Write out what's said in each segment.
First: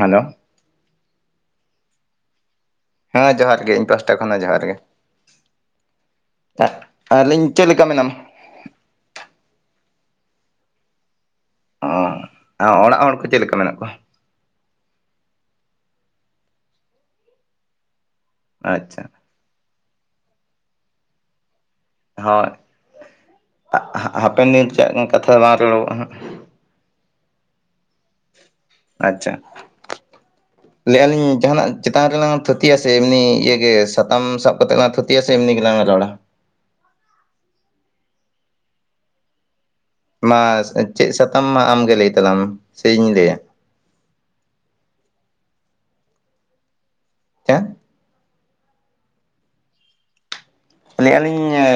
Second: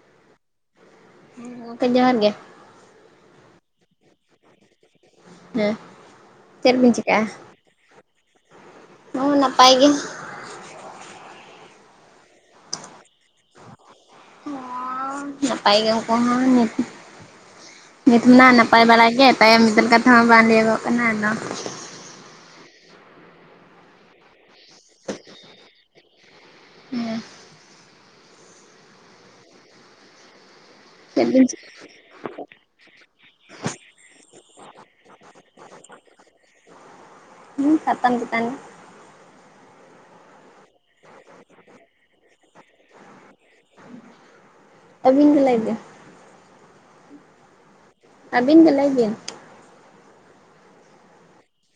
Hello ᱜᱚᱢᱠᱮ ᱡᱚᱦᱟᱨ ᱜᱮ ᱦᱮᱸ ᱡᱚᱦᱟᱨ ᱜᱮ ᱤᱧ ᱯᱟᱥᱴᱟ ᱠᱷᱚᱱᱟᱜ ᱡᱚᱦᱟᱨ ᱜᱮ ᱦᱮᱸ ᱟᱨ ᱪᱮᱫ ᱵᱤᱱ ᱪᱤᱠᱟᱹᱜᱼᱟ? ᱟᱹᱞᱤᱧ ᱪᱮᱫ ᱞᱮᱠᱟ ᱢᱮᱱᱟᱢ ᱦᱚᱸ ᱱᱟᱯᱟᱭ ᱜᱮ ᱚ ᱚᱲᱟᱜ ᱦᱚᱲ ᱠᱚ ᱪᱮᱫ ᱞᱮᱠᱟ ᱢᱮᱱᱟᱜ ᱠᱚᱣᱟ? ᱱᱟᱯᱟᱭ ᱜᱮ ᱦᱚᱯᱚ ᱱᱤᱛ ᱢᱟ ᱱᱟᱯᱟᱭ ᱟᱪᱪᱷᱟ ᱵᱟᱲᱟ ᱜᱮ ᱛᱟᱭᱚᱢ ᱢᱤᱫᱤᱱ ᱠᱟᱛᱷᱟ ᱦᱚᱸ ᱵᱟᱝ ᱞᱮᱭᱚᱜᱚ ᱠᱟᱱᱟ ᱟᱫᱚ ᱦᱳᱭ ᱦᱟᱯᱮᱱ ᱫᱤᱱ ᱪᱮᱫ ᱠᱟᱛᱷᱟ ᱫᱚ ᱵᱟᱝ ᱨᱚᱲᱚᱜᱚᱜ-ᱟ ᱦᱟᱸᱜ ᱦᱩᱸ ᱟᱪᱪᱷᱟ ᱞᱟᱹᱭᱮᱜ-ᱟ ᱪᱮᱫ ᱞᱤᱧ ᱵᱤᱱ ᱡᱟᱦᱟᱸ ᱱᱟᱜ ᱪᱮᱛᱟᱱ ᱨᱮᱞᱟᱝ ᱛᱷᱩᱛᱤᱭᱟ ᱥᱮ ᱮᱢᱱᱤ ᱤᱭᱟᱹ ᱜᱮ ᱥᱟᱛᱟᱢ ᱥᱟᱵ ᱠᱟᱛᱮᱜ ᱞᱟᱝ ᱛᱷᱩᱛᱤᱭᱟ ᱥᱮ ᱮᱢᱱᱤ ᱜᱮᱞᱟᱝ ᱨᱚᱲᱟ᱾ ᱦᱩᱸ ᱥᱟᱛᱟᱢ ᱪᱮᱛᱟᱱ᱾ ᱢᱟᱥ ᱪᱮᱫ ᱥᱟᱛᱟᱢ ᱢᱟ ᱟᱢᱜᱮ ᱞᱟᱹᱭ ᱛᱟᱞᱟᱝ ᱢᱮ ᱥᱮ ᱤᱧ ᱞᱟᱹᱭᱟ᱾ ᱟᱹᱵᱤᱱ ᱜᱮ ᱞᱟᱹᱭ ᱵᱮᱱ ᱪᱮᱸᱫ? ᱟᱵᱤᱱ ᱜᱮ ᱞᱟᱹᱭ ᱵᱤᱱ᱾ ᱞᱟᱹᱭᱮᱜ-ᱟ ᱞᱤᱧ ᱚ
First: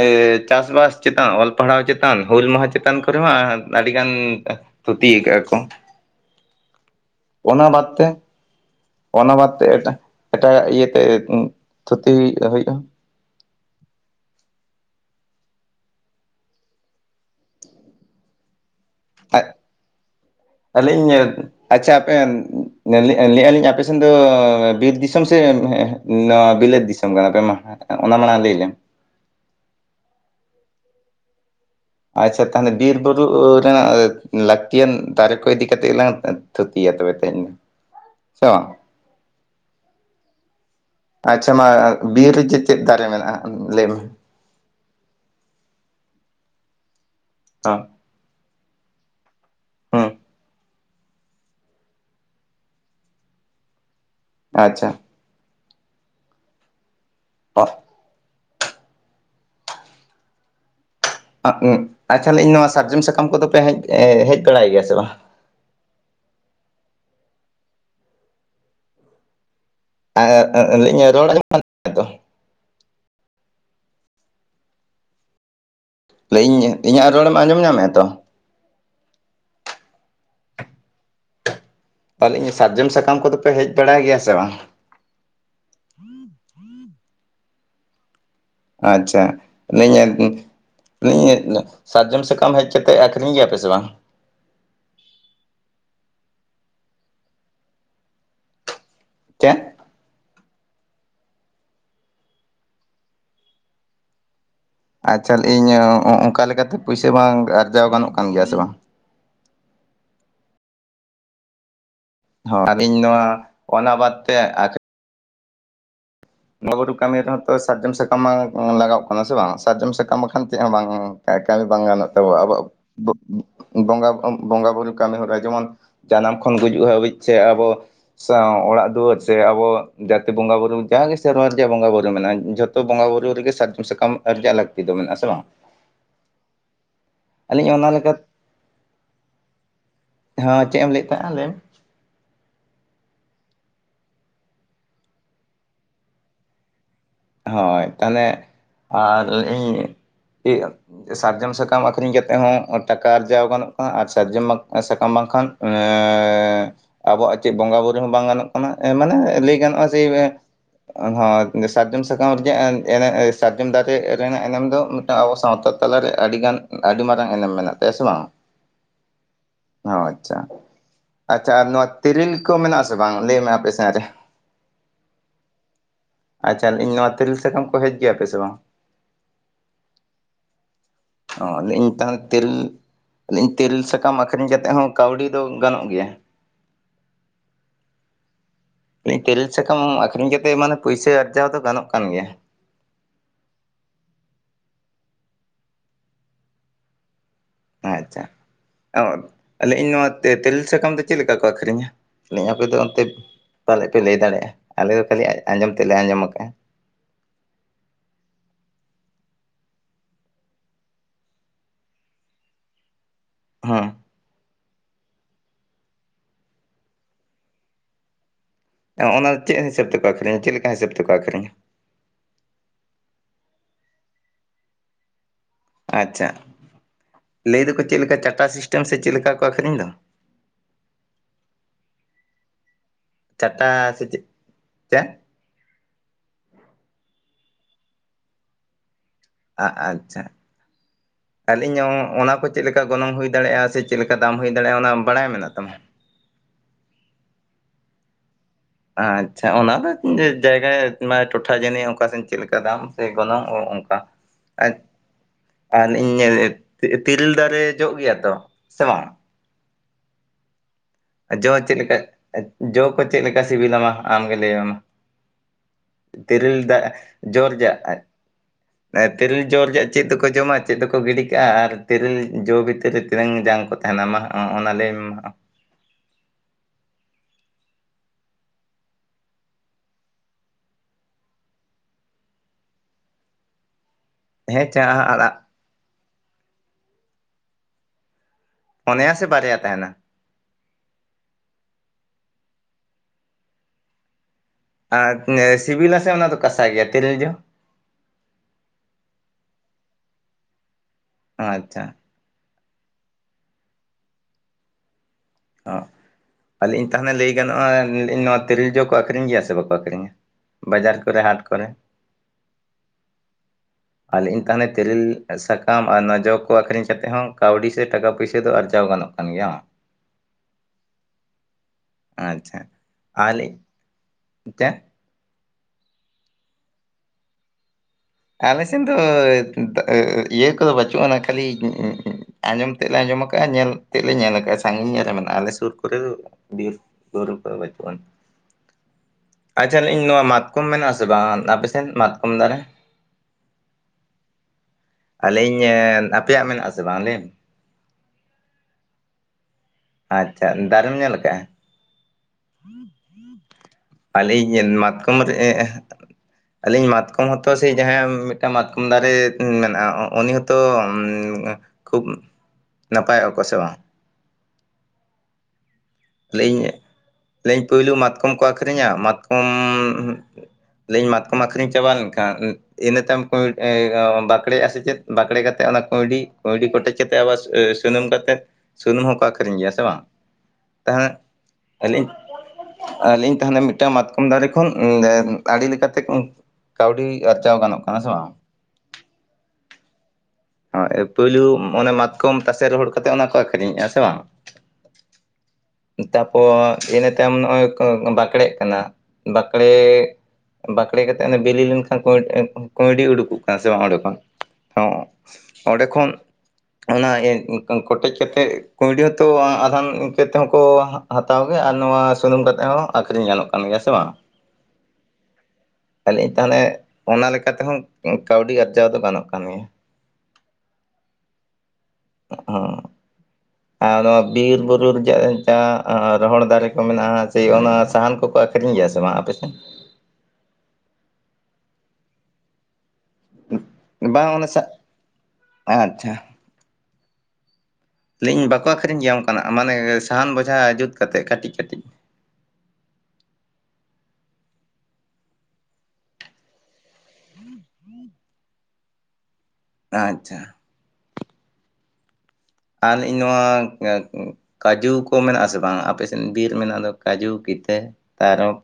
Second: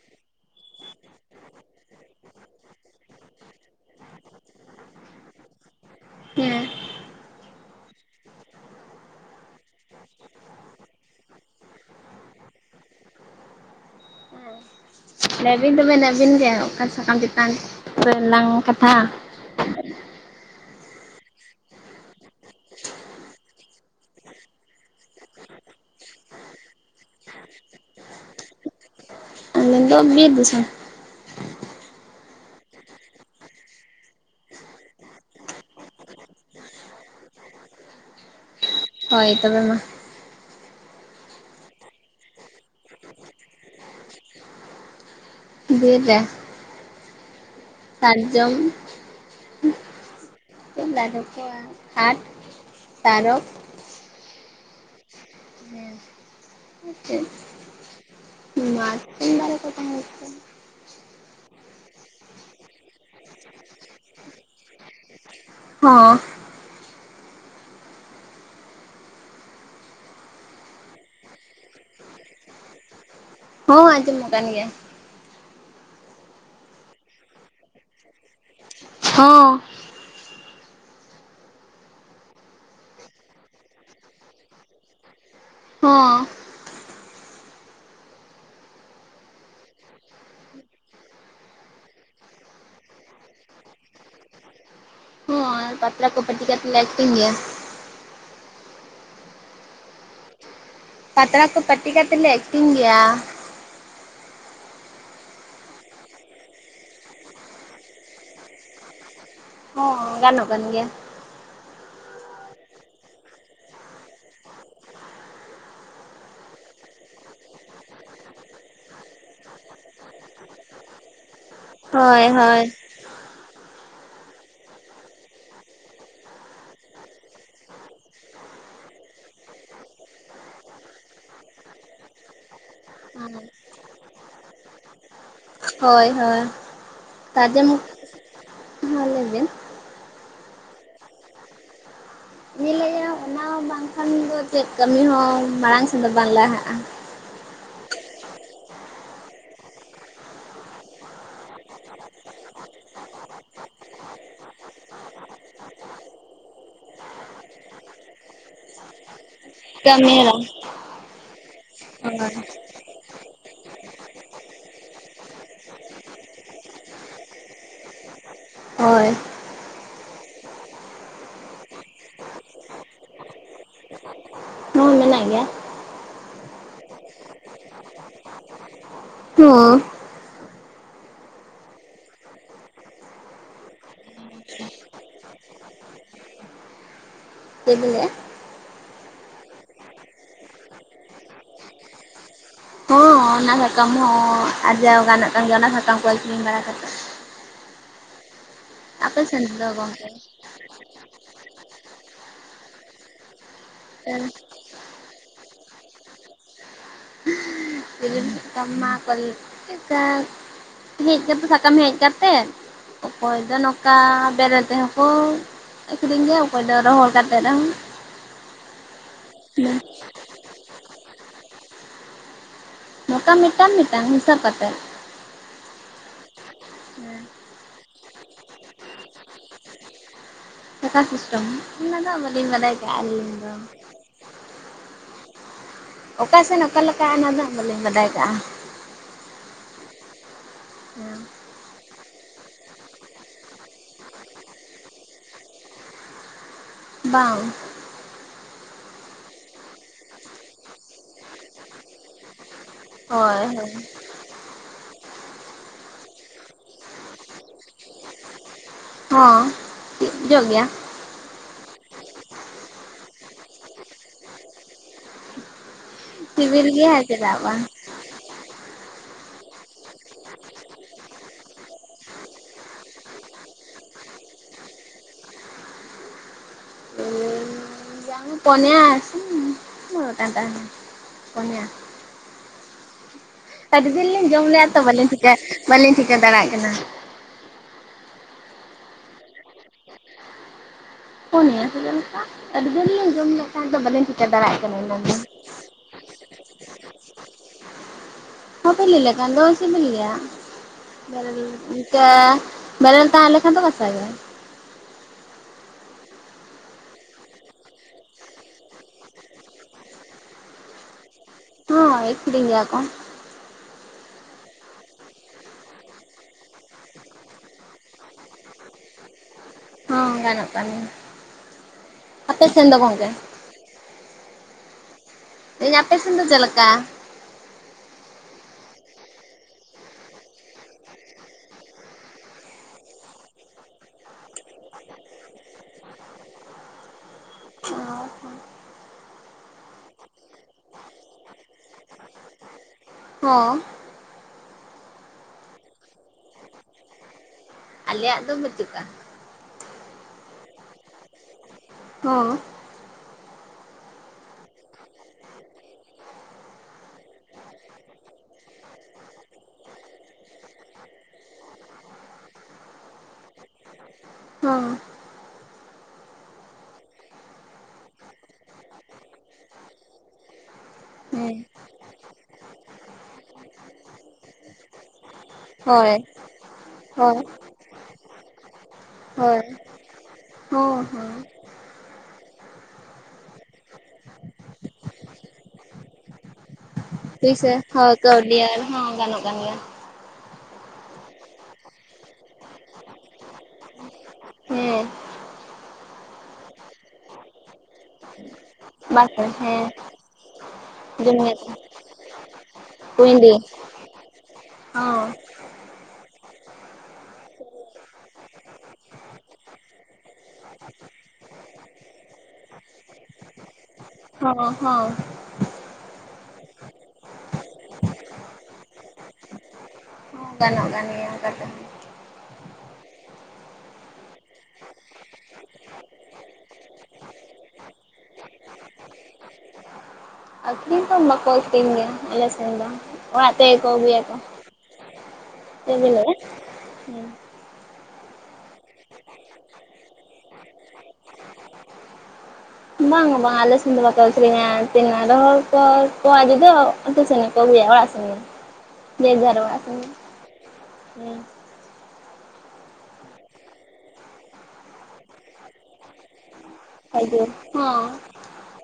ᱪᱟᱥ ᱵᱟᱥ ᱪᱮᱛᱟᱱ ᱚᱞ ᱯᱟᱲᱦᱟᱣ ᱪᱮᱛᱟᱱ ᱦᱩᱞ ᱢᱟᱦᱟᱸ ᱪᱮᱛᱟᱱ ᱠᱚᱨᱮ ᱦᱚᱸ ᱟᱸᱨ ᱟᱰᱤ ᱜᱟᱱ ᱚ ᱛᱷᱩᱛᱤ ᱭᱟᱠᱟᱜ-ᱟ ᱠᱚ᱾ ᱦᱮᱸ᱾ ᱚᱱᱟ ᱵᱟᱛ ᱛᱮ᱾ ᱚᱱᱟ ᱵᱟᱛ ᱛᱮ ᱮᱴᱟ ᱮᱴᱟᱜᱟᱜ ᱤᱭᱟᱹ ᱛᱮ ᱛᱷᱩᱛᱤ ᱦᱩᱭ ᱦᱩᱭᱩᱜ-ᱟ᱾ ᱞᱟᱹᱭ ᱵᱤᱱ ᱫᱚ ᱟᱹᱵᱤᱱ ᱜᱮ ᱚᱠᱟ ᱥᱟᱠᱟᱢ ᱪᱮᱛᱟᱱ ᱨᱮᱞᱟᱝ ᱠᱟᱛᱷᱟᱜ-ᱟ? ᱟᱡ ᱟᱹᱞᱤᱧ ᱩᱸᱫ ᱟᱪᱪᱷᱟ ᱟᱯᱮ ᱩᱸ ᱞᱟᱹᱭ ᱞᱟᱹᱭᱮᱜ-ᱟ ᱞᱤᱧ ᱟᱯᱮ ᱥᱮᱱ ᱫᱚᱻ ᱵᱤᱨ ᱫᱤᱥᱚᱢ ᱥᱮ ᱮᱸ ᱱᱚᱣᱟ ᱵᱤᱞᱟᱹᱛ ᱫᱤᱥᱚᱢ ᱠᱟᱱᱟ ᱯᱮ ᱢᱟ ᱦᱟᱸ ᱚᱱᱟ ᱢᱟᱬᱟᱝ ᱞᱟᱹᱭ ᱞᱮᱢ? ᱮ ᱫᱚ ᱵᱤᱨ ᱫᱤᱥᱚᱢ᱾ ᱟᱪᱪᱷᱟ ᱛᱟᱦᱚᱱᱮ ᱵᱤᱨ ᱵᱩᱨᱩ ᱨᱮᱱᱟᱜ ᱚ ᱞᱟᱠᱛᱤᱭᱟᱱ ᱫᱟᱨᱮ ᱠᱚ ᱤᱫᱤ ᱠᱟᱛᱮᱜ ᱞᱟᱝ ᱚᱸ ᱛᱷᱩᱛᱤᱭᱟ ᱛᱚᱵᱮ ᱛᱮᱦᱮᱧ ᱫᱚ ᱥᱮ ᱵᱟᱝ ᱾ ᱦᱚᱭ ᱛᱚᱵᱮ ᱢᱟ᱾ ᱟᱪᱪᱷᱟ ᱢᱟ ᱚ ᱵᱤᱨ ᱨᱮ ᱪᱮᱫ ᱪᱮᱫ ᱫᱟᱨᱮ ᱢᱮᱱᱟᱜ-ᱟ ᱞᱟᱹᱭ ᱢᱮ? ᱵᱤᱨ ᱨᱮ ᱚᱸ! ᱥᱟᱨᱡᱚᱢ ᱦᱩᱸ ᱫᱟᱨᱮ ᱠᱚ ᱟᱨ ᱟᱴ ᱛᱟᱨᱚᱯ ᱟᱪᱪᱷᱟ᱾ ᱟ ᱪᱮᱫ? ᱚᱦ᱾ ᱢᱟᱛᱠᱚᱢ ‌ᱫᱟᱨᱮ ‌ᱠᱚ ᱫᱚ ᱦᱚᱭ ᱛᱚ᱾ ᱟᱸᱜ ᱩᱸ ᱟᱪᱪᱷᱟ ᱞᱟᱹᱭ ᱤᱧ ᱱᱚᱣᱟ ᱥᱟᱨᱡᱚᱢ ᱥᱟᱠᱟᱢ ᱠᱚᱫᱚ ᱯᱮ ᱦᱮᱡ ᱮ ᱦᱮᱡ ᱵᱟᱲᱟᱭ ᱜᱮᱭᱟ ᱥᱮ ᱵᱟ? ᱦᱚᱸ ᱟᱸ ᱚ ᱤᱧᱟᱹ ᱨᱚᱲ ᱟᱧᱚᱢ [inaudible] ᱛᱚ᱾ ᱦᱚᱸ ᱟᱧᱡᱚᱢᱚᱜ ᱠᱟᱱ ᱜᱮᱭᱟ᱾ ᱞᱟᱸᱭ ᱮᱫ ᱤᱧ ᱤᱧᱟᱜ ᱨᱚᱲᱮᱢ ᱟᱸᱡᱚᱢ ᱧᱟᱢᱮᱜ-ᱟ ᱛᱚ᱾ ᱦᱚᱸ᱾ ᱛᱟᱦᱚᱞᱮ ᱤᱭᱟᱹ ᱥᱟᱨᱡᱚᱢ ᱥᱟᱠᱟᱢ ᱠᱚᱫᱚ ᱯᱮ ᱦᱮᱡ ᱵᱟᱲᱟᱭ ᱜᱮᱭᱟ ᱥᱮ ᱵᱟᱝ? ᱦᱚᱸ᱾ ᱟᱪᱪᱷᱟ ᱱᱤᱭᱟᱹ ᱩᱸ ᱱᱤᱭᱟᱹ ᱥᱟᱨᱡᱚᱢ ᱥᱟᱠᱟᱢ ᱦᱮᱡ ᱠᱟᱛᱮ ᱟᱠᱷᱨᱤᱧ ᱜᱮᱭᱟ ᱯᱮ ᱮᱥ ᱵᱟᱝ? ᱯᱟᱛᱨᱟ ᱠᱚ ᱯᱟᱴᱤ ᱠᱟᱛᱮ ᱞᱮ‌ ᱟᱠᱷᱨᱤᱧ‌ ᱜᱮᱭᱟ᱾ ᱪᱮᱫ? ᱯᱟᱛᱲᱟ ᱠᱚ ᱯᱟᱹᱴᱤ ᱠᱟᱛᱮ ᱞᱮ ᱟᱠᱷᱨᱤᱝ ᱜᱮᱭᱟ ᱟᱪᱪᱷᱟ ᱤᱧᱟᱹ ᱚᱸ ᱚᱝᱠᱟ ᱞᱮᱠᱟ ᱛᱮ ᱯᱩᱭᱥᱟᱹ ᱵᱟᱝ ᱜᱟᱱᱚᱜ ᱠᱟᱱ ᱜᱮᱭᱟ ᱥᱮ ᱵᱟᱝ ᱦᱚᱸ ᱜᱟᱱᱚᱜ ᱠᱟᱱ ᱜᱮᱭᱟ᱾ ᱦᱚᱸ ᱟᱨ ᱤᱧ ᱱᱚᱶᱟ ᱚᱱᱟ ᱵᱟᱫᱽ ᱛᱮ ᱟᱨ ᱡᱟ ᱵᱚᱸᱜᱟ ᱵᱩᱨᱩ ᱠᱟᱢᱤ ᱨᱮᱦᱚᱸ ᱛᱚ ᱥᱟᱨᱡᱚᱢ ᱥᱟᱠᱟᱢ ᱢᱟ ᱚᱸ ᱞᱟᱜᱟᱣᱚᱜ ᱠᱟᱱᱟ ᱥᱮ ᱵᱟᱝ ᱥᱟᱨᱡᱚᱢ ᱥᱟᱠᱟᱢ ᱵᱟᱠᱷᱟᱱ ᱪᱮᱫ ᱦᱚᱸ ᱵᱟᱝ ᱟ ᱠᱟᱢᱤ ᱵᱟᱝ ᱜᱟᱱᱚᱜ ᱦᱳᱭ ᱛᱟᱵᱚ ᱟᱵᱚ ᱦᱳᱭ ᱟ ᱵᱚ ᱵᱚᱸᱜᱟ ᱚᱸ ᱵᱩ᱾ ᱡᱟᱱᱟᱢ ᱠᱷᱚᱱ ᱜᱩᱡᱩᱜ ᱦᱟᱹᱵᱤᱡ ᱥᱮ ᱟᱵᱚ᱾ ᱥᱮ ᱚᱲᱟᱜ ᱫᱩᱣᱟᱹᱨ ᱥᱮ ᱟᱵᱚ ᱡᱟᱛᱤ ᱵᱚᱸᱜᱟ ᱵᱩᱨᱩ ᱡᱟᱜᱮ ᱥᱮᱨᱣᱟ ᱨᱮᱭᱟᱜ ᱵᱚᱸᱜᱟ ᱵᱳᱩᱨᱩᱳ ᱢᱮᱱᱟᱜᱼᱟ ᱡᱷᱚᱛᱚ ᱵᱚᱸᱜᱟ ᱵᱳᱩᱨᱩ ᱨᱮᱜᱮ ᱥᱟᱨᱡᱚᱢ ᱥᱟᱠᱟᱢ ᱨᱮᱭᱟᱜ ᱞᱟᱹᱠᱛᱤ ᱫᱚ ᱢᱮᱱᱟᱜᱼᱟ ᱥᱮ ᱵᱟᱝ? ᱦᱳᱭ ᱦᱳᱭ ᱛᱟᱡᱮᱢ ᱟᱹᱞᱤᱧ ᱚᱱᱟ ᱞᱮᱠᱟ, ᱦᱚᱸ ᱞᱟᱹᱭ ᱵᱤᱱ ᱦᱚᱸ ᱪᱮᱫ ᱮᱢ ᱞᱟᱹᱭᱮᱫ ᱛᱟᱦᱮᱸᱱᱟ ᱞᱟᱹᱭᱢᱮ᱾ ᱧᱮᱞᱮᱜᱼᱟ ᱚᱱᱟ ᱵᱟᱝᱠᱷᱟᱱ ᱟᱵᱚᱣᱟᱜ ᱪᱮᱫ ᱠᱟᱹᱢᱤ ᱦᱚᱸ ᱢᱟᱲᱟᱝ ᱥᱮᱫ ᱫᱚ ᱵᱟᱝ ᱞᱟᱦᱟᱜᱼᱟ᱾ ᱦᱳᱭ ᱛᱟᱦᱚᱞᱮ ᱟᱨ ᱤᱭᱟᱹ ᱥᱟᱨᱡᱚᱢ ᱥᱟᱠᱟᱢ ᱟᱠᱷᱨᱤᱧ ᱠᱟᱛᱮᱜ ᱦᱚᱸ ᱴᱟᱠᱟ ᱟᱨᱡᱟᱣ ᱜᱟᱱᱚᱜ ᱠᱟᱱᱟ ᱟᱨ ᱥᱟᱨᱡᱚᱢ ᱥᱟᱠᱟᱢ ᱵᱟᱝᱠᱷᱟᱱ ᱮᱸᱻ ᱟᱵᱚᱣᱟᱜ ᱪᱮᱫ ᱵᱚᱸᱜᱟ ᱵᱳᱩᱨᱩᱳ ᱦᱚᱸ ᱵᱟᱝ ᱜᱟᱱᱚᱜ ᱢᱟᱱᱮ ᱞᱟᱹᱭ ᱜᱟᱱᱚᱜᱼᱟ ᱡᱮ ᱠᱟᱹᱢᱤ ᱦᱚᱨᱟ ᱦᱚ ᱥᱟᱨᱡᱚᱢ ᱥᱟᱠᱟᱢ ᱦᱳᱭ ᱨᱮᱭᱟᱜ ᱮᱱᱮ ᱥᱟᱨᱡᱚᱢ ᱫᱟᱨᱮ ᱨᱮᱱᱟᱜ ᱮᱱᱮᱢ ᱫᱚ ᱢᱤᱫᱴᱟᱝ ᱟᱵᱚ ᱥᱟᱶᱛᱟ ᱛᱟᱞᱟᱨᱮ ᱟᱹᱰᱤᱜᱟᱱ ᱟᱹᱰᱤ ᱢᱟᱨᱟᱝ ᱮᱱᱮᱢ ᱢᱮᱱᱟᱜ ᱛᱟᱭᱟ ᱥᱮ ᱵᱟᱝ? ᱦᱳᱭ ᱚ ᱟᱪᱪᱷᱟ, ᱟᱪᱪᱷᱟ ᱟᱨ ᱱᱚᱣᱟ ᱛᱤᱨᱤᱞ ᱠᱚ ᱢᱮᱱᱟᱜ ᱟᱥᱮ ᱵᱟᱝ ᱞᱟᱹᱭ ᱢᱮᱮ ᱟᱯᱮ ᱥᱮᱱ ᱨᱮ᱾ ᱦᱳᱸ ᱢᱮᱱᱟᱜ ᱜᱮᱭᱟ᱾ ᱟᱪᱪᱷᱟ ᱤᱧ ᱱᱚᱣᱟ ᱛᱤᱨᱤᱞ ᱥᱟᱠᱟᱢ ᱠᱚ ᱦᱮᱡ ᱜᱮᱭᱟ ᱯᱮ ᱥᱮ ᱵᱟᱝ? ᱦᱳ ᱚ ᱞᱟᱹᱭᱤᱜ ᱤᱧ ᱛᱟᱦᱞᱮ ᱛᱤᱨᱤᱞ ᱞᱟᱹᱭ-ᱤᱧ ᱛᱮᱨᱮᱞ ᱥᱟᱠᱟᱢ ᱟᱹᱠᱷᱨᱤᱧ ᱠᱟᱛᱮᱫ ᱦᱚᱸ ᱠᱟᱹᱣᱰᱤ ᱫᱚ ᱜᱟᱱᱚᱜ ᱜᱮᱭᱟ? ᱪᱮᱫ ᱵᱮᱱ ᱞᱮᱜ-ᱟ? ᱞᱮᱜ-ᱤᱧ ᱛᱮᱨᱮᱞ ᱥᱟᱠᱟᱢ ᱟᱠᱷᱨᱤᱧ ᱠᱟᱛᱮ ᱢᱟᱱᱮ ᱯᱩᱭᱥᱟᱹ ᱟᱨᱡᱟᱣ ᱫᱚ ᱜᱟᱱᱚᱜ ᱠᱟᱱ ᱜᱮᱭᱟ᱾ ᱦᱚᱸ ᱚᱱᱟ ᱥᱟᱠᱟᱢ ᱦᱚᱸ ᱟᱨᱡᱟᱣ ᱜᱟᱱᱚᱜ ᱠᱟᱱ ᱜᱮᱭᱟ ᱚᱱᱟ ᱥᱟᱠᱟᱢ ᱠᱚ ᱟᱹᱠᱷᱨᱤᱧ ᱵᱟᱲᱟ ᱠᱟᱛᱮᱫ᱾ ᱟᱪᱪᱷᱟ ᱚ ᱟᱯᱮ ᱥᱮᱱ ᱫᱚ ᱞᱮᱜ-ᱤᱧ ᱜᱚᱝᱠᱮ ᱱᱚᱣᱟ ᱛᱮᱨᱮᱞ ᱥᱟᱠᱟᱢ ᱫᱚ, ᱪᱮᱫ ᱞᱮᱠᱟ ᱠᱚ ᱟᱹᱠᱷᱨᱤᱧᱟ ᱞᱮᱧ ᱟᱯᱮ ᱫᱚ ᱚᱱᱛᱮ ᱯᱟᱞᱮᱫ ᱯᱮ ᱞᱟᱹᱭ ᱫᱟᱲᱮᱭᱟᱜᱼᱟ? ᱟᱞᱮ ᱫᱚ ᱠᱷᱟᱹᱞᱤ ᱟᱸᱡᱚᱢ ᱛᱮᱫᱞᱮ ᱟᱸᱡᱚᱢ ᱠᱟᱜᱼᱟ᱾ [unintelligible] ᱥᱟᱠᱟᱢ ᱢᱟ ᱠᱚ ᱪᱮᱫ ᱦᱮᱡ ᱠᱟᱛᱮ ᱮᱫ ᱥᱟᱠᱟᱢ ᱦᱮᱡ ᱠᱟᱛᱮᱜ, ᱚᱠᱚᱭ ᱫᱚ ᱱᱚᱝᱠᱟ ᱦᱮᱸ ᱵᱮᱨᱮᱞ ᱛᱮᱦᱚᱸ ᱠᱚ ᱟᱹᱠᱷᱨᱤᱧ ᱜᱮᱭᱟ ᱚᱠᱚᱭ ᱫᱚ ᱨᱚᱦᱚᱲ ᱠᱟᱛᱮᱫ ᱨᱮᱦᱚᱸ᱾ ᱚᱱᱟ ᱪᱮᱫ ᱦᱤᱥᱟᱹᱵ ᱛᱮᱠᱚ ᱟᱹᱠᱷᱨᱤᱧᱟ? ᱪᱮᱫ ᱞᱮᱠᱟ ᱦᱤᱥᱟᱹᱵ ᱛᱮᱠᱚ ᱟᱠᱷᱨᱤᱧᱟ? ᱱᱚᱝᱠᱟ ᱢᱤᱫᱴᱟᱝ ᱢᱤᱫᱴᱟᱝ ᱦᱤᱥᱟᱹᱵ ᱠᱟᱛᱮᱫ᱾ ᱟᱪᱪᱷᱟ ᱞᱟᱹᱭ ᱫᱚᱠᱚ ᱪᱮᱫ ᱞᱮᱠᱟ ᱪᱟᱴᱟ ᱥᱤᱥᱴᱮᱢ ᱥᱮ ᱪᱮᱫ ᱞᱮᱠᱟ ᱠᱚ ᱟᱠᱷᱨᱤᱧ ᱫᱚ ᱪᱟᱠᱟ ᱥᱤᱥᱴᱮᱢ ᱚᱱᱟᱫᱚ ᱦᱟᱜ ᱵᱟᱹᱞᱤᱧ ᱵᱟᱰᱟᱭ ᱠᱟᱜ-ᱟ ᱟᱹᱞᱤᱧ᱾ ᱫᱚ ᱪᱟᱴᱟ ᱥᱮ ᱪᱤᱫ ᱪᱮᱫ? ᱚᱠᱟ ᱥᱮᱱ ᱚᱠᱟ ᱞᱮᱠᱟ ᱚᱱᱟ ᱫᱚᱦᱟᱜ ᱵᱟᱹᱞᱤᱧ ᱵᱟᱰᱟᱭ ᱠᱟᱜᱼᱟ᱾ ᱟ ᱟᱪᱪᱷᱟ ᱦᱮᱸ ᱟᱹᱞᱤᱧ ᱦᱚᱸ ᱚᱱᱟ ᱠᱚ ᱪᱮᱫ ᱞᱮᱠᱟ ᱜᱚᱱᱚᱝ ᱦᱩᱭ ᱫᱟᱲᱮᱭᱟᱜᱼᱟ ᱥᱮ ᱪᱮᱫ ᱞᱮᱠᱟ ᱫᱟᱢ ᱦᱩᱭ ᱫᱟᱲᱮᱭᱟᱜᱼᱟ ᱚᱱᱟ ᱵᱟᱲᱟᱭ ᱢᱮᱱᱟᱜ ᱛᱟᱢᱟ? ᱵᱟᱝ ᱟᱪᱪᱷᱟ ᱚᱱᱟ ᱫᱚ ᱡᱟᱭᱜᱟ ᱴᱚᱴᱷᱟ ᱡᱟᱹᱱᱤᱡ ᱚᱚᱱᱠᱟ ᱥᱮᱱ ᱪᱮᱫ ᱞᱮᱠᱟ ᱫᱟᱢ ᱥᱮ ᱦᱳᱭ ᱜᱚᱱᱚᱝ ᱚ ᱦᱳᱭ ᱚᱱᱠᱟ ᱟᱡ ᱟᱨ ᱤᱧ ᱛᱤᱨᱤᱞ ᱫᱟᱨᱮ ᱡᱚᱜ ᱜᱮᱭᱟ ᱛᱚ ᱥᱮ ᱵᱟᱝ ᱦᱚᱸ ᱡᱚᱜ ᱜᱮᱭᱟ ᱡᱚ ᱪᱮᱫ ᱞᱮᱠᱟ ᱡᱚ ᱠᱚ ᱪᱮᱫ ᱞᱮᱠᱟ ᱥᱤᱵᱤᱞᱟᱢᱟ ᱟᱢᱜᱮ ᱞᱟᱹᱭ ᱢᱮ ᱢᱟ? ᱛᱤᱨᱤᱞ ᱥᱤᱵᱤᱞ ᱫᱟ ᱜᱮᱭᱟ ᱪᱮᱫᱟᱜ ᱡᱚᱨ ᱵᱟᱝ ᱡᱟᱜ ᱛᱮᱨᱮᱞ ᱡᱚ ᱨᱮᱭᱟᱜ ᱪᱮᱫ ᱫᱚᱠᱚ ᱡᱚᱢᱟ ᱪᱮᱫ ᱫᱚᱠᱚ ᱜᱤᱰᱤ ᱠᱟᱜᱼᱟ ᱟᱨ ᱛᱮᱨᱮᱞ ᱡᱚ ᱵᱷᱤᱛᱤᱨ ᱨᱮ ᱛᱤᱱᱟᱹᱝ ᱡᱟᱝ ᱠᱚ ᱛᱟᱦᱱᱮ ᱢᱟᱜ ᱟᱢ ᱚᱱᱟ ᱞᱮ ᱢᱮ ᱟᱢ ᱯᱚᱱᱤᱭᱟ ᱢᱚᱬᱮ ᱜᱚᱴᱟᱜ ᱛᱟᱦᱮᱱᱟ ᱯᱚᱱᱤᱭᱟ᱾ ᱟᱰᱤ ᱫᱤᱱ ᱞᱤᱧ ᱡᱚᱢ ᱦᱮᱸ ᱞᱮᱫᱼᱟ ᱛᱚ, ᱪᱮ ᱵᱟᱹᱞᱤᱧ ᱴᱤᱠᱟᱹ ᱵᱟᱹᱞᱤᱧ ᱴᱷᱤᱠᱟᱹ ᱫᱟᱲᱮᱭᱟᱜ ᱠᱟᱱᱟ᱾ ᱯᱚᱱᱮᱭᱟ ᱥᱮ ᱵᱟᱨᱭᱟ ᱛᱟᱦᱮᱱᱟ? ᱯᱚᱱᱮᱭᱟ ᱥᱮ ᱪᱮᱞᱮᱠᱟ ᱟᱹᱰᱤ ᱫᱤᱱ ᱞᱤᱧ ᱡᱚᱢ ᱞᱮᱫ ᱛᱟᱦᱮᱫ ᱫᱚ ᱵᱟᱞᱤᱧ ᱴᱤᱠᱟᱹ ᱫᱟᱲᱮᱭᱟᱜ ᱠᱟᱱᱟ ᱚᱱᱟ ᱫᱚ᱾ ᱟᱨ ᱥᱤᱵᱤᱞᱟ ᱥᱮ ᱚᱱᱟ ᱫᱚ ᱠᱟᱥᱟ ᱜᱮᱭᱟ ᱛᱮᱨᱮᱞ ᱡᱚ? ᱟᱯᱮ ᱯᱮ ᱞᱟ. ᱭ ᱞᱮᱠᱷᱟᱱ ᱫᱚ ᱥᱤᱵᱤᱞ ᱜᱮᱭᱟ ᱟᱪᱪᱷᱟ ᱤᱱᱠᱟᱹ ᱵᱮᱨᱮᱞ ᱛᱟᱦᱮ ᱞᱮᱠᱷᱟᱱ ᱫᱚ ᱵᱟᱥᱟᱜ ᱜᱮᱭᱟ ᱚ ᱟᱹᱞᱤᱧ ᱛᱟᱦᱞᱮ ᱞᱟᱹᱭ ᱜᱟᱱᱚᱜᱼᱟ ᱱᱚᱣᱟ ᱛᱮᱨᱮᱞ ᱡᱚ ᱠᱚ ᱟᱹᱷᱨᱤᱧ ᱜᱮᱭᱟ ᱥᱮ ᱵᱟᱠᱚ ᱟᱹᱠᱷᱨᱤᱧᱟ ᱵᱟᱡᱟᱨ ᱠᱚᱨᱮ ᱦᱟᱴ ᱦᱚᱭ ᱟ. ᱠᱨᱤᱧ ᱜᱮᱭᱟ ᱠᱚ [unintelligible] ᱟᱞᱤ ᱤᱧ ᱛᱟᱦᱚᱞᱮ ᱛᱮᱨᱮᱞ ᱥᱟᱠᱟᱢ ᱟᱨ ᱱᱚᱣᱟ ᱡᱚ ᱠᱚ ᱟᱹᱠᱷᱨᱤᱧ ᱠᱟᱛᱮ ᱦᱚᱸ ᱠᱟᱹᱣᱰᱤ ᱥᱮ ᱴᱟᱠᱟ ᱯᱩᱭᱥᱟᱹ ᱫᱚ ᱟᱨᱡᱟᱣ ᱜᱟᱱᱚᱜᱼᱟ ᱠᱟᱱ ᱜᱮᱭᱟ ᱦᱚᱸ ᱜᱟᱱᱚᱜ ᱠᱟᱱ ᱜᱮᱭᱟ ᱟᱯᱮ ᱟᱪᱪᱷᱟ ᱥᱮᱱ ᱫᱚ ᱜᱚᱝᱠᱮ ᱟᱞᱮᱡ ᱪᱮ ᱤᱧ ᱟᱯᱮ ᱥᱮᱱ ᱫᱚ ᱪᱮᱫ ᱞᱮᱠᱟ ᱟᱞᱮ ᱥᱮᱱ ᱫᱚ ᱫᱚ ᱤᱭᱟᱹ ᱠᱚᱫᱚ ᱵᱟᱹᱪᱩᱜ ᱟᱱᱟ ᱠᱷᱟᱹᱞᱤ ᱟᱸᱡᱚᱢ ᱛᱮᱫ ᱞᱮ ᱟᱸᱡᱚᱢ ᱠᱟᱜᱼᱟ ᱧᱮᱞ ᱛᱮᱫ ᱞᱮ ᱧᱮᱞ ᱠᱟᱜᱼᱟ ᱥᱟᱺᱜᱤᱧ ᱧᱚᱜ ᱨᱮ ᱢᱮᱱᱟᱜᱼᱟ ᱟᱞᱮ ᱥᱩᱨ ᱠᱚᱨᱮ ᱵᱤᱨ ᱥᱩᱨ ᱠᱚᱨᱮ ᱵᱟᱪᱩᱜ ᱟᱱᱤᱡ ᱟᱪᱪᱷᱟ ᱞᱮ ᱤᱧ ᱱᱚᱣᱟ ᱢᱟᱛᱠᱚᱢ ᱢᱮᱱᱟᱜᱼᱟ ᱟᱥᱮ ᱵᱟᱝ ᱟᱯᱮᱥᱮᱫ ᱢᱟᱛᱠᱚᱢ ᱫᱟᱨᱮ ᱦᱚᱸ ᱟᱹᱞᱤᱧ ᱟᱯᱮᱭᱟᱜ ᱢᱮᱱᱟᱜᱼᱟ ᱟᱥᱮ ᱵᱟᱝ-ᱟ᱾ᱟᱞᱤ [inaudible] ᱟᱞᱮᱭᱟᱜ ᱫᱚ ᱵᱟᱪᱩᱜᱼᱟ ᱟᱪᱪᱷᱟ ᱫᱟᱨᱮᱢ ᱧᱮᱞ ᱠᱟᱜᱼᱟ ᱦᱚᱸ ᱟᱞᱤᱡ ᱢᱟᱛᱠᱚᱢ ᱨᱮ [unintelligible] ᱟᱹᱞᱤᱧ ᱢᱟᱛᱠᱚᱢ ᱦᱚᱛᱚ ᱥᱮ ᱡᱟᱦᱟᱸᱭ ᱢᱤᱫᱴᱟᱝ ᱢᱟᱛᱠᱚᱢ ᱫᱟᱨᱮ ᱢᱮᱱᱟᱜᱼᱟ ᱩᱱᱤ ᱛᱚ ᱠᱷᱩᱵ ᱱᱟᱯᱟᱭᱚᱜᱼᱟ ᱠᱚ ᱥᱮ ᱵᱟᱝ ᱦᱩᱸ ᱞᱮᱤᱧ ᱞᱟᱹᱭ ᱤᱧ ᱯᱳᱭᱞᱳ ᱢᱟᱛᱠᱚᱢ ᱠᱚ ᱟᱹᱷᱨᱤᱧᱟ ᱢᱟᱛᱠᱚᱢ ᱞᱟᱹᱭᱟᱹᱧ ᱦᱮᱸ ᱢᱟᱛᱠᱚᱢ ᱟᱹᱠᱷᱨᱤᱧ ᱪᱟᱵᱟ ᱞᱮᱱᱠᱷᱟᱱ ᱤᱱᱟᱹ ᱛᱟᱭᱚᱢ ᱠᱚ ᱵᱟᱠᱲᱮ ᱟ ᱥᱮ ᱪᱮᱫ ᱵᱟᱠᱲᱮ ᱠᱟᱛᱮ ᱚᱱᱟ ᱦᱳᱭ ᱠᱩᱸᱭᱰᱤ ᱠᱩᱸᱭᱰᱤ ᱠᱚᱴᱮᱡ ᱦᱳᱭ ᱠᱟᱛᱮᱫ ᱟᱵᱟᱨ ᱥᱩᱱᱩᱢ ᱠᱟᱛᱮᱫ ᱥᱩᱱᱩᱢ ᱦᱚᱸᱠᱚ ᱦᱳᱭ ᱟᱹᱠᱷᱨᱤᱧ ᱜᱮᱭᱟ ᱥᱮ ᱵᱟᱝ ᱦᱚᱸ ᱛᱟᱦᱮ ᱦᱚᱸ ᱟᱹᱞᱤᱧ ᱟᱹᱞᱤᱧ ᱛᱟᱦᱮᱞᱮ ᱢᱤᱫᱴᱟᱱ ᱢᱟᱛᱠᱚᱢ ᱫᱟᱨᱮ ᱠᱷᱚᱱ ᱟᱹᱰᱤ ᱞᱮᱠᱟᱛᱮ ᱠᱟᱹᱣᱰᱤ ᱦᱩᱭ ᱥᱮ ᱟᱨᱡᱟᱣ ᱜᱟᱱᱚᱜ ᱦᱳᱭ ᱠᱟᱱᱟ ᱥᱮ ᱵᱟᱝ? ᱠᱟᱹᱣᱰᱤ ᱟᱨ ᱦᱚᱸ ᱜᱟᱱᱚᱜ ᱠᱟᱱ ᱜᱮᱭᱟ ᱦᱳᱭ ᱯᱩᱭᱞᱩ ᱚᱱᱮ ᱢᱟᱛᱠᱚᱢ ᱛᱟᱥᱮ ᱨᱚᱦᱚᱲ ᱠᱟᱛᱮᱫ ᱚᱱᱟ ᱠᱚ ᱟᱹᱠᱷᱨᱤᱧᱮᱜᱼᱟ ᱥᱮ ᱵᱟᱝ ᱦᱮᱸ ᱛᱟᱯᱚ ᱤᱱᱟ ᱛᱟᱭᱚᱢ ᱱᱚᱜ ᱚᱭ ᱠᱚ ᱵᱟᱠᱲᱮ ᱠᱟᱱᱟ ᱵᱟᱝ ᱦᱮᱸ ᱵᱟᱠᱲᱮ ᱵᱟᱠᱲᱮ ᱠᱟᱛᱮᱫ ᱡᱩᱢᱤᱫ ᱵᱤᱞᱤ ᱞᱮᱱᱠᱷᱟᱱ ᱠᱩᱸᱭᱰᱤ ᱠᱩᱭᱰᱤ ᱩᱰᱩᱠᱚᱜ ᱠᱟᱱᱟ ᱥᱮ ᱵᱟᱝ ᱚᱸᱰᱮ ᱠᱷᱚᱱ ᱦᱚᱸ ᱚᱸᱰᱮ ᱠᱷᱚᱱ ᱚᱱᱟ ᱠᱚᱴᱮᱡ ᱠᱟᱛᱮᱫ ᱠᱩᱭᱰᱤ ᱦᱚᱸᱛᱚ ᱟᱫᱷᱟᱱ ᱤᱱᱠᱟᱹ ᱛᱮᱦᱚᱸ ᱠᱚ ᱦᱟᱛᱟᱣ ᱜᱮ ᱟᱨ ᱱᱚᱣᱟ ᱥᱩᱱᱩᱢ ᱠᱟᱛᱮᱫ ᱦᱚᱸ ᱟᱹᱠᱷᱨᱤᱧ ᱜᱟᱱᱚᱜ ᱠᱟᱱ ᱜᱮᱭᱟ ᱥᱮ ᱵᱟᱝ ᱦᱩᱸ ᱦᱩᱸ ᱟᱹᱞᱤᱧ ᱛᱟᱦᱚᱞᱮ ᱚᱱᱟ ᱛᱮᱦᱚᱸ ᱠᱟᱹᱣᱰᱤ ᱟᱨᱡᱟᱣ ᱫᱚ ᱜᱟᱱᱚᱜ ᱠᱟᱱ ᱜᱮᱭᱟ ᱜᱟᱱᱚᱜ ᱠᱟᱱ ᱜᱮᱭᱟ ᱚᱱᱠᱟ ᱫᱚ ᱦᱩᱸ [inaudible] ᱟᱨ ᱱᱚᱣᱟ ᱵᱤᱨ ᱵᱩᱨᱩ ᱨᱮᱭᱟᱜ ᱡᱟᱦᱟᱸ ᱨᱚᱦᱚᱲ ᱫᱟᱨᱮ ᱠᱚ ᱢᱮᱱᱟᱜᱼᱟ ᱥᱮ ᱚᱱᱟ ᱥᱟᱦᱟᱱ ᱠᱚᱠᱚ ᱟᱠᱨᱤᱧ ᱜᱮᱭᱟ ᱥᱮ ᱵᱟᱝ ᱟᱯᱮ ᱥᱮᱫ ᱤ [inaudible] ᱠᱚ ᱵᱟᱠᱚ ᱟᱹᱠᱷᱨᱤᱧ ᱜᱮᱭᱟ ᱟᱞᱮᱥᱱ ᱫᱚ ᱚᱲᱟᱜ ᱛᱮᱜᱮ ᱠᱚ ᱟᱜᱩᱭᱟ ᱠᱚ ᱵᱟᱝ ᱚᱱᱟ ᱥᱟ [inaudible] ᱟᱪᱪᱷᱟ ᱦᱮᱸ ᱞᱮ ᱤᱧ ᱵᱟᱠᱚ ᱟᱹᱷᱨᱤᱧ ᱜᱮᱭᱟ ᱚᱱᱠᱟᱱᱟᱜ ᱢᱟᱱᱮ ᱥᱟᱦᱟᱱ ᱵᱚᱡᱷᱟ ᱡᱩᱛ ᱠᱟᱛᱮᱫ ᱠᱟᱹᱴᱤᱡ ᱠᱟᱹᱴᱤᱡ ᱵᱟᱝ ᱵᱟᱝ ᱟᱞᱮ ᱥᱮᱱ ᱫᱚ ᱵᱟᱠᱚ ᱟᱹᱠᱷᱨᱤᱧᱟ ᱛᱱᱟᱹ [inaudible] ᱦᱚᱲ ᱠᱚ ᱠᱚ ᱟᱫ ᱫᱚ ᱤᱱᱠᱟᱹ ᱥᱮᱫ ᱠᱚ ᱟᱜᱩᱭᱟ ᱚᱲᱟᱜ ᱥᱮᱱ ᱜᱮ ᱡᱮᱡᱟᱨ ᱚᱲᱟᱜ ᱥᱮᱱ ᱜᱮ ᱟᱪᱪᱷᱟ ᱦᱮᱸ ᱟᱨ ᱱᱚᱣᱟ ᱠᱟᱹᱡᱩ ᱠᱚ ᱢᱮᱱᱟᱜ ᱟᱥᱮ ᱵᱟᱝ ᱟᱯᱮ ᱥᱮᱫ ᱵᱤᱨ ᱢᱮᱱᱟᱜ ᱫᱚ ᱠᱷᱟᱡᱩᱨ ᱠᱟᱹᱡᱩ ᱠᱤᱛᱟᱹ ᱦᱚᱸ ᱛᱟᱨᱚᱵ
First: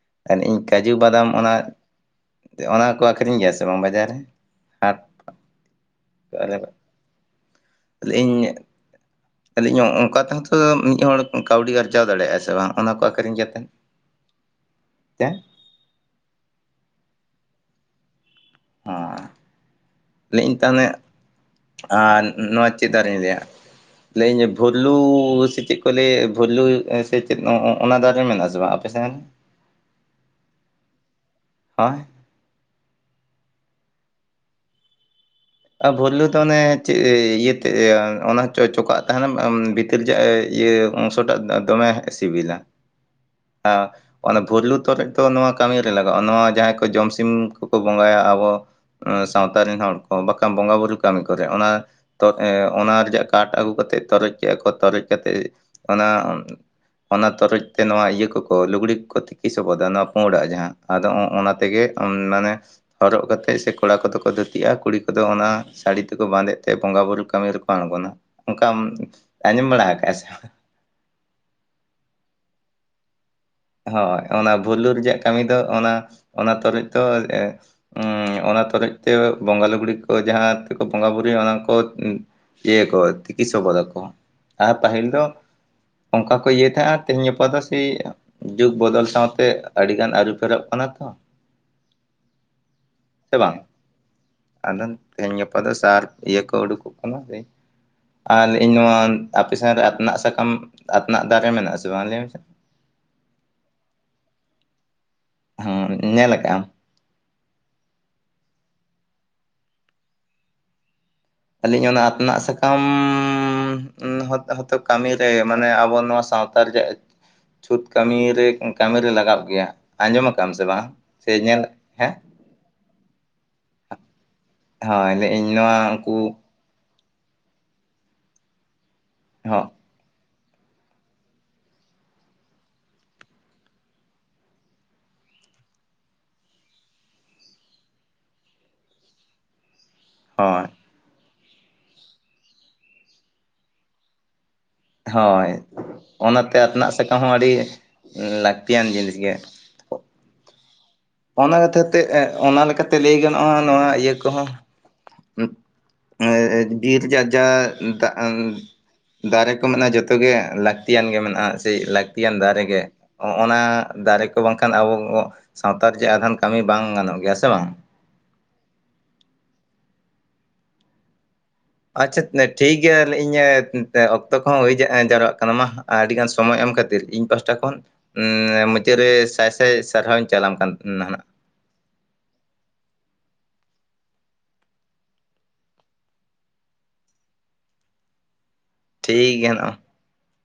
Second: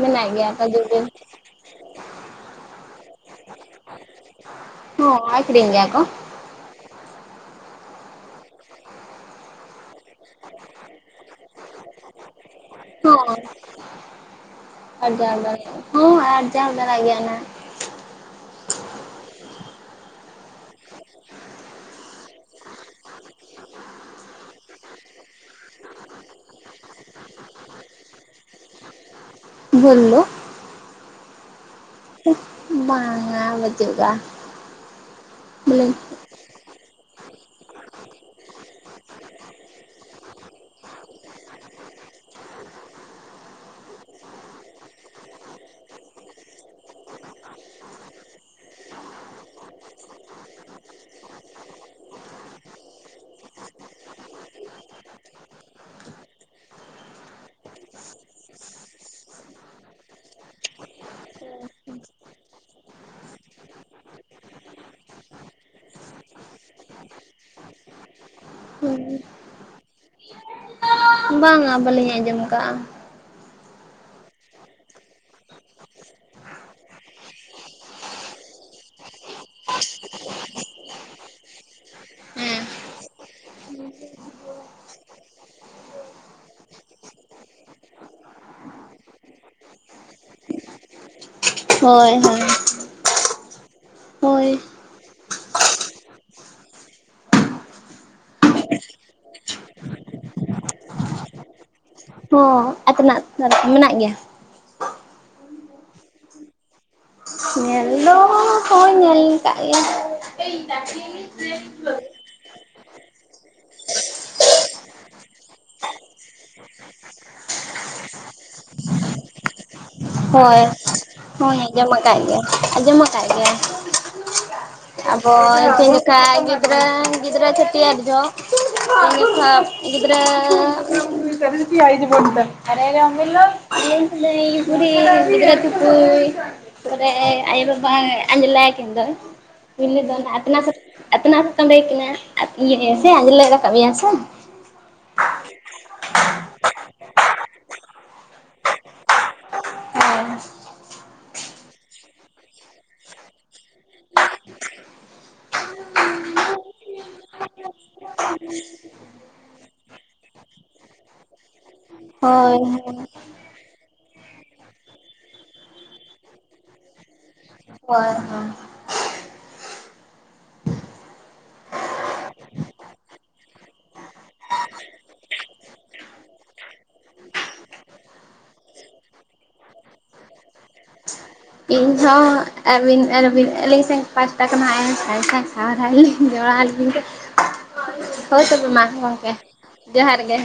ᱢᱮᱱᱟᱜ ᱮ ᱜᱮᱭᱟ ᱤᱧ ᱠᱷᱟᱡᱩᱨ ᱠᱟᱹᱡᱩ ᱵᱤᱞ ᱵᱟᱫᱟᱢ ᱚᱱᱟ ᱚᱱᱟ ᱠᱚ ᱟᱹᱠᱷᱨᱤᱧ ᱜᱮᱭᱟ ᱥᱮ ᱵᱟᱝ ᱵᱟᱡᱟᱨ ᱨᱮ ᱦᱟᱴ ᱦᱩᱸ ᱟᱠᱷᱽᱨᱤᱧ ᱜᱮᱭᱟ ᱠᱚ [unintelligible] ᱞᱟ. ᱭᱮᱫ ᱤᱧ ᱛᱟᱦᱚᱞᱮ ᱚᱝ ᱚᱱᱠᱟ ᱛᱮᱦᱛᱚ ᱢᱤᱫ ᱦᱚᱲ ᱠᱟᱹᱣᱰᱤ ᱟᱨᱡᱟᱣ ᱫᱟᱲᱮᱭᱟᱜᱼᱟ ᱥᱮ ᱵᱟᱝ ᱚᱱᱟ ᱠᱚ ᱟᱹᱠᱷᱨᱤᱧ ᱦᱚᱸ ᱠᱟᱛᱮᱫ [inaudible] ᱛᱮ ᱟᱨᱡᱟᱣ ᱫᱟᱲᱮ ᱦᱩᱸ ᱟᱨᱡᱟᱣ ᱫᱟᱲᱟᱜ ᱜᱮᱭᱟᱹᱭ ᱱᱟᱹᱜ ᱚ ᱱᱤᱝᱠᱟᱱᱮᱫ ᱟᱨ ᱱᱚᱣᱟ ᱪᱮᱫ ᱫᱟᱨᱮᱧ ᱞᱟᱹᱭᱟ ᱞᱟᱹᱭᱟᱹᱧᱟᱹ ᱵᱷᱚᱞᱩ ᱥᱮ ᱪᱮᱫ ᱠᱚ ᱞᱟᱹᱭᱮᱫ ᱵᱷᱚᱞᱩ ᱥᱮ ᱪᱮᱫ ᱚᱱ ᱚᱱᱟ ᱫᱟᱨᱮ ᱢᱮᱱᱟᱜᱼᱟ ᱥᱮ ᱵᱟᱝ ᱟᱯᱮᱥᱮᱱ [inaudible] ᱵᱷᱳᱞᱞᱳ ᱦᱮᱸ ᱵᱟᱝ ᱟ ᱵᱟᱹᱪᱩᱜ ᱠᱟᱜ -ᱟ ᱟᱨ ᱵᱳᱚᱞᱞᱩ ᱛᱚ ᱚᱱᱮ ᱪᱮᱫ ᱤᱭᱟᱹᱛᱮ ᱚᱱᱟ ᱪᱚ ᱪᱚᱠᱟᱜ ᱛᱟᱦᱮᱱᱟ ᱵᱷᱤᱛᱤᱨ ᱡᱟᱹᱮ ᱤᱭᱟᱹ ᱚᱝᱥᱚᱴᱟᱜ ᱫᱚᱢᱮ ᱥᱤᱵᱤᱞᱟ ᱦᱚᱸ ᱚᱱᱟ ᱵᱷᱳᱞᱞᱩ ᱛᱚᱨᱚᱡ ᱫᱚ ᱱᱚᱣᱟ ᱠᱟᱹᱢᱤᱨᱮ ᱞᱟᱜᱟᱜᱼᱟ ᱱᱚᱣᱟ ᱡᱟᱦᱟᱸᱭ ᱠᱚ ᱡᱚᱢ ᱥᱤᱢ ᱠᱚᱠᱚ ᱵᱚᱸᱜᱟᱭᱟ ᱟᱵᱚ ᱥᱟᱶᱛᱟ ᱨᱮᱱ ᱦᱚᱲ ᱠᱚ ᱵᱟᱠᱷᱟᱱ ᱵᱚᱸᱜᱟᱼ ᱵᱩᱨᱩ ᱠᱟᱹᱢᱤ ᱠᱚᱨᱮ ᱚᱱᱟ ᱚᱱᱟ ᱨᱮᱭᱟᱜ ᱠᱟᱴ ᱟᱹᱜᱩ ᱠᱟᱛᱮᱫ ᱛᱚᱨᱚᱡ ᱠᱮᱫᱼᱟ ᱠᱚ ᱛᱚᱨᱚᱡ ᱠᱟᱛᱮᱫ ᱚᱱᱟ ᱚᱱᱟ ᱛᱚᱨᱚᱡ ᱛᱮ ᱱᱚᱣᱟ ᱤᱭᱟᱹ ᱠᱚᱠᱚ ᱞᱩᱜᱽᱲᱤ ᱠᱚ ᱠᱚ ᱛᱤᱠᱤ ᱥᱚᱵᱚᱫᱟ ᱱᱚᱣᱟ ᱯᱚᱸᱰᱟᱜ ᱡᱟᱦᱟᱸ ᱟᱫᱚ ᱚᱱᱟ ᱚᱱᱟ ᱛᱮᱜᱮ ᱢᱟᱱᱮ ᱦᱚᱨᱚᱜ ᱠᱟᱛᱮᱜ ᱥᱮ ᱠᱚᱲᱟ ᱠᱚᱫᱚ ᱠᱚ ᱫᱷᱩᱛᱤᱜᱼᱟ ᱠᱩᱲᱤ ᱠᱩᱫᱚ ᱚᱱᱟ ᱥᱟᱹᱲᱤ ᱛᱮᱠᱚ ᱵᱟᱸᱫᱮᱜ ᱛᱮ ᱵᱚᱸᱜᱟ ᱵᱩᱨᱩ ᱠᱟᱹᱢᱤ ᱨᱮᱠᱚ ᱟᱬᱜᱚᱱᱟ ᱚᱱᱠᱟ ᱟᱸᱡᱚᱢ ᱵᱟᱹᱲᱟ ᱠᱟᱜᱼᱟ ᱥᱮ ᱵᱟᱝ ᱵᱟᱝᱟ ᱵᱟᱹᱞᱤᱧ ᱟᱸᱡᱚᱢ ᱟᱠᱟᱜᱼᱟ ᱦᱳᱭ ᱚᱱᱟ ᱵᱷᱩᱞᱞᱩ ᱨᱮᱭᱟᱜ ᱠᱟᱹᱢᱤ ᱫᱚ ᱚᱱᱟ ᱚᱱᱟ ᱛᱚᱨᱚᱡ ᱫᱚ ᱚᱱᱟ ᱛᱚᱨᱚᱡ ᱛᱮ ᱵᱚᱸᱜᱟ ᱞᱩᱜᱽᱲᱤ ᱠᱚ ᱠᱚ ᱡᱟᱦᱟᱸ ᱛᱮᱠᱚ ᱵᱚᱸᱜᱟᱼᱵᱩᱨᱩᱭᱟ ᱚᱱᱟ ᱠᱚ ᱦᱮᱸ ᱤᱭᱟᱹᱠᱚ ᱛᱤᱠᱤ ᱥᱚᱵᱚᱫᱟᱠᱚ ᱟᱨ ᱯᱟᱹᱦᱤᱞ ᱫᱚ ᱚᱱᱠᱟ ᱠᱚ ᱤᱭᱟᱹᱭ ᱛᱟᱦᱮᱸᱜᱼᱟ ᱛᱮᱦᱮᱧ ᱜᱟᱯᱟ ᱫᱚ ᱥᱮᱭ ᱡᱩᱜᱽ ᱵᱚᱫᱚᱞ ᱥᱟᱶᱛᱮ ᱟᱹᱰᱤ ᱜᱟᱱ ᱟᱹᱨᱩ ᱯᱷᱮᱨᱚᱜ ᱠᱟᱱᱟ ᱛᱚ ᱦᱳᱭ ᱦᱳᱭ ᱥᱮ ᱵᱟᱝ ᱦᱳᱭ ᱟᱫᱚ ᱛᱮᱦᱮᱧ ᱜᱟᱯᱟ ᱫᱚ ᱥᱟᱨ ᱤᱭᱟᱹ ᱠᱚ ᱩᱰᱩᱠᱚᱜ ᱠᱟᱱᱟ ᱥᱮ ᱟᱨ ᱤᱧ ᱱᱚᱣᱟ ᱟᱯᱮᱥᱮᱱᱟ ᱨᱮ ᱟᱛᱱᱟᱜ ᱥᱟᱠᱟᱢ ᱟᱛᱱᱟᱜ ᱫᱟᱨᱮ ᱢᱮᱱᱟᱜ ᱟᱥᱮ ᱵᱟᱝ ᱞᱟᱹᱭ ᱢᱮᱥᱮ ᱦᱚᱸ [unintelligible] ᱢᱮᱱᱟᱜ ᱜᱮᱭᱟ ᱦᱚᱸ ᱧᱮᱞ ᱠᱟᱜ ᱟᱢ ᱧᱮᱞ ᱫᱚ ᱦᱚᱸᱜ ᱚᱭ ᱧᱮᱞ [unintelligible] ᱟᱹᱞᱤᱧ ᱚᱱᱟ ᱟᱛᱱᱟᱜ ᱥᱟᱠᱟᱢ ᱦᱚᱛᱚ ᱠᱟᱹᱢᱤ ᱨᱮ ᱢᱟᱱᱮ ᱟᱵᱚ ᱱᱚᱣᱟ ᱥᱟᱶᱛᱟ ᱨᱮᱭᱟᱜ ᱪᱷᱩᱸᱛ ᱠᱟᱹᱢᱤᱨᱮ ᱠᱟᱹᱢᱤᱨᱮ ᱞᱟᱜᱟᱜ ᱜᱮᱭᱟ ᱟᱸᱡᱚᱢ ᱟᱠᱟᱟᱢ ᱦᱳᱭ ᱥᱮ ᱵᱟᱝ ᱥᱮ ᱦᱳᱭ ᱧᱮᱞ ᱟᱸᱡᱚᱢ ᱠᱟᱫ ᱦᱮᱸ ᱜᱮᱭᱟ ᱟᱸᱡᱚᱢ ᱠᱟᱫ ᱜᱮᱭᱟ ᱥᱮ ᱦᱳᱭ ᱞᱟᱹᱭᱟᱹᱧ ᱱᱚᱣᱟ ᱜᱤᱫᱽᱨᱟᱹ ᱜᱤᱫᱽᱨᱟᱹ ᱪᱷᱩᱴᱤ ᱦᱟᱨ ᱡᱚ ᱟ ᱦᱚᱸ [unintelligible] ᱜᱤᱫᱽᱨᱟᱹ [unintelligible] [unintelligible] ᱪᱤᱫᱨᱟ [unintelligible] ᱨᱮ ᱟᱭᱳ ᱵᱟᱵᱟ ᱟᱸᱡ ᱞᱟᱳ ᱟᱠᱤᱱ ᱫᱚᱭ ᱯᱟᱹᱭᱞᱟᱹ ᱫᱚ ᱚᱱᱟ ᱟᱛᱱᱟᱜ ᱦᱳᱭ ᱥᱟ ᱟᱛᱱᱟᱜ ᱥᱟᱠᱟᱢ ᱨᱮᱜᱮ ᱤᱭᱟᱹ ᱥᱮ ᱟᱸᱡᱽᱞᱮ ᱨᱟᱠᱟᱵ ᱢᱮᱭᱟ ᱥᱮ ᱦᱳᱭ ᱚᱱᱟᱛᱮ ᱟᱛᱱᱟᱜ ᱥᱟᱠᱟᱢ ᱦᱚᱸ ᱟᱹᱰᱤ ᱞᱟᱹᱠᱛᱤᱭᱟᱱ ᱡᱤᱱᱤᱥ ᱜᱮ ᱚᱱᱟ ᱠᱷᱟᱹᱛᱤᱨ ᱛᱮ ᱚᱱᱟ ᱞᱮᱠᱟᱛᱮ ᱞᱟᱹᱭ ᱜᱟᱱᱚᱜᱼᱟ ᱱᱚᱣᱟ ᱤᱭᱟᱹ ᱠᱚᱦᱚᱸ ᱵᱤᱨᱤᱨ ᱡᱟᱡᱟ ᱫᱟᱜ ᱫᱟᱨᱮ ᱠᱚ ᱢᱮᱱᱟᱜᱼᱟ ᱡᱚᱛᱚᱣᱟᱜ ᱜᱮ ᱞᱟᱹᱠᱛᱤᱭᱟᱱ ᱜᱮ ᱢᱮᱱᱟᱜᱼᱟ ᱥᱮ ᱞᱟᱹᱠᱛᱤᱭᱟᱱ ᱦᱳᱭ ᱦᱳᱭ ᱫᱟᱨᱮ ᱜᱮ ᱚᱱᱟ ᱫᱟᱨᱮ ᱠᱚ ᱵᱟᱝᱠᱷᱟᱱ ᱟᱵᱚ ᱥᱟᱶᱛᱟᱨᱮ ᱡᱮ ᱟᱫᱷᱟᱱ ᱠᱟᱹᱢᱤ ᱵᱟᱝ ᱜᱟᱱᱚᱜ ᱜᱮᱭᱟ ᱥᱮ ᱵᱟᱝ ᱦᱳᱭ ᱦᱳᱭ ᱟᱪᱪᱷᱟ ᱴᱷᱤᱠ ᱜᱮᱭᱟ ᱤᱧ ᱚᱠᱛᱚ ᱠᱚᱦᱚᱸ ᱦᱩᱭ ᱡᱟᱣᱨᱟᱜ ᱠᱟᱱᱟ ᱢᱟ ᱟᱹᱰᱤ ᱜᱟᱱ ᱥᱚᱢᱚᱭ ᱮᱢ ᱠᱷᱟᱹᱛᱤᱨ ᱤᱧ ᱫᱚᱥᱴᱟ ᱠᱷᱚᱱ ᱢᱩᱪᱟᱹᱫ ᱨᱮ ᱥᱟᱭ ᱥᱟᱭ ᱥᱟᱨᱦᱟᱣᱤᱧ ᱪᱟᱞᱟᱢ ᱠᱟᱱᱟ ᱤᱧ ᱦᱚᱸ [unintelligible] ᱟᱨ ᱟᱞᱤᱧ ᱡᱚᱦᱟᱨ ᱟᱞᱤᱧ ᱫᱚ ᱦᱳᱭ ᱛᱚᱵᱮ ᱢᱟ ᱜᱚᱝᱠᱮ ᱴᱷᱤᱠ ᱡᱚᱦᱟᱨ ᱜᱮ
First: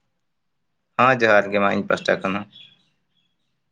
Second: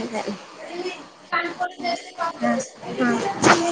ᱦᱮᱸ ᱡᱚᱦᱟᱨ ᱜᱮ ᱢᱟ ᱤᱧ ᱯᱟᱥᱴᱟ ᱠᱷᱚᱱ ᱦᱚᱸ ᱦᱩᱸ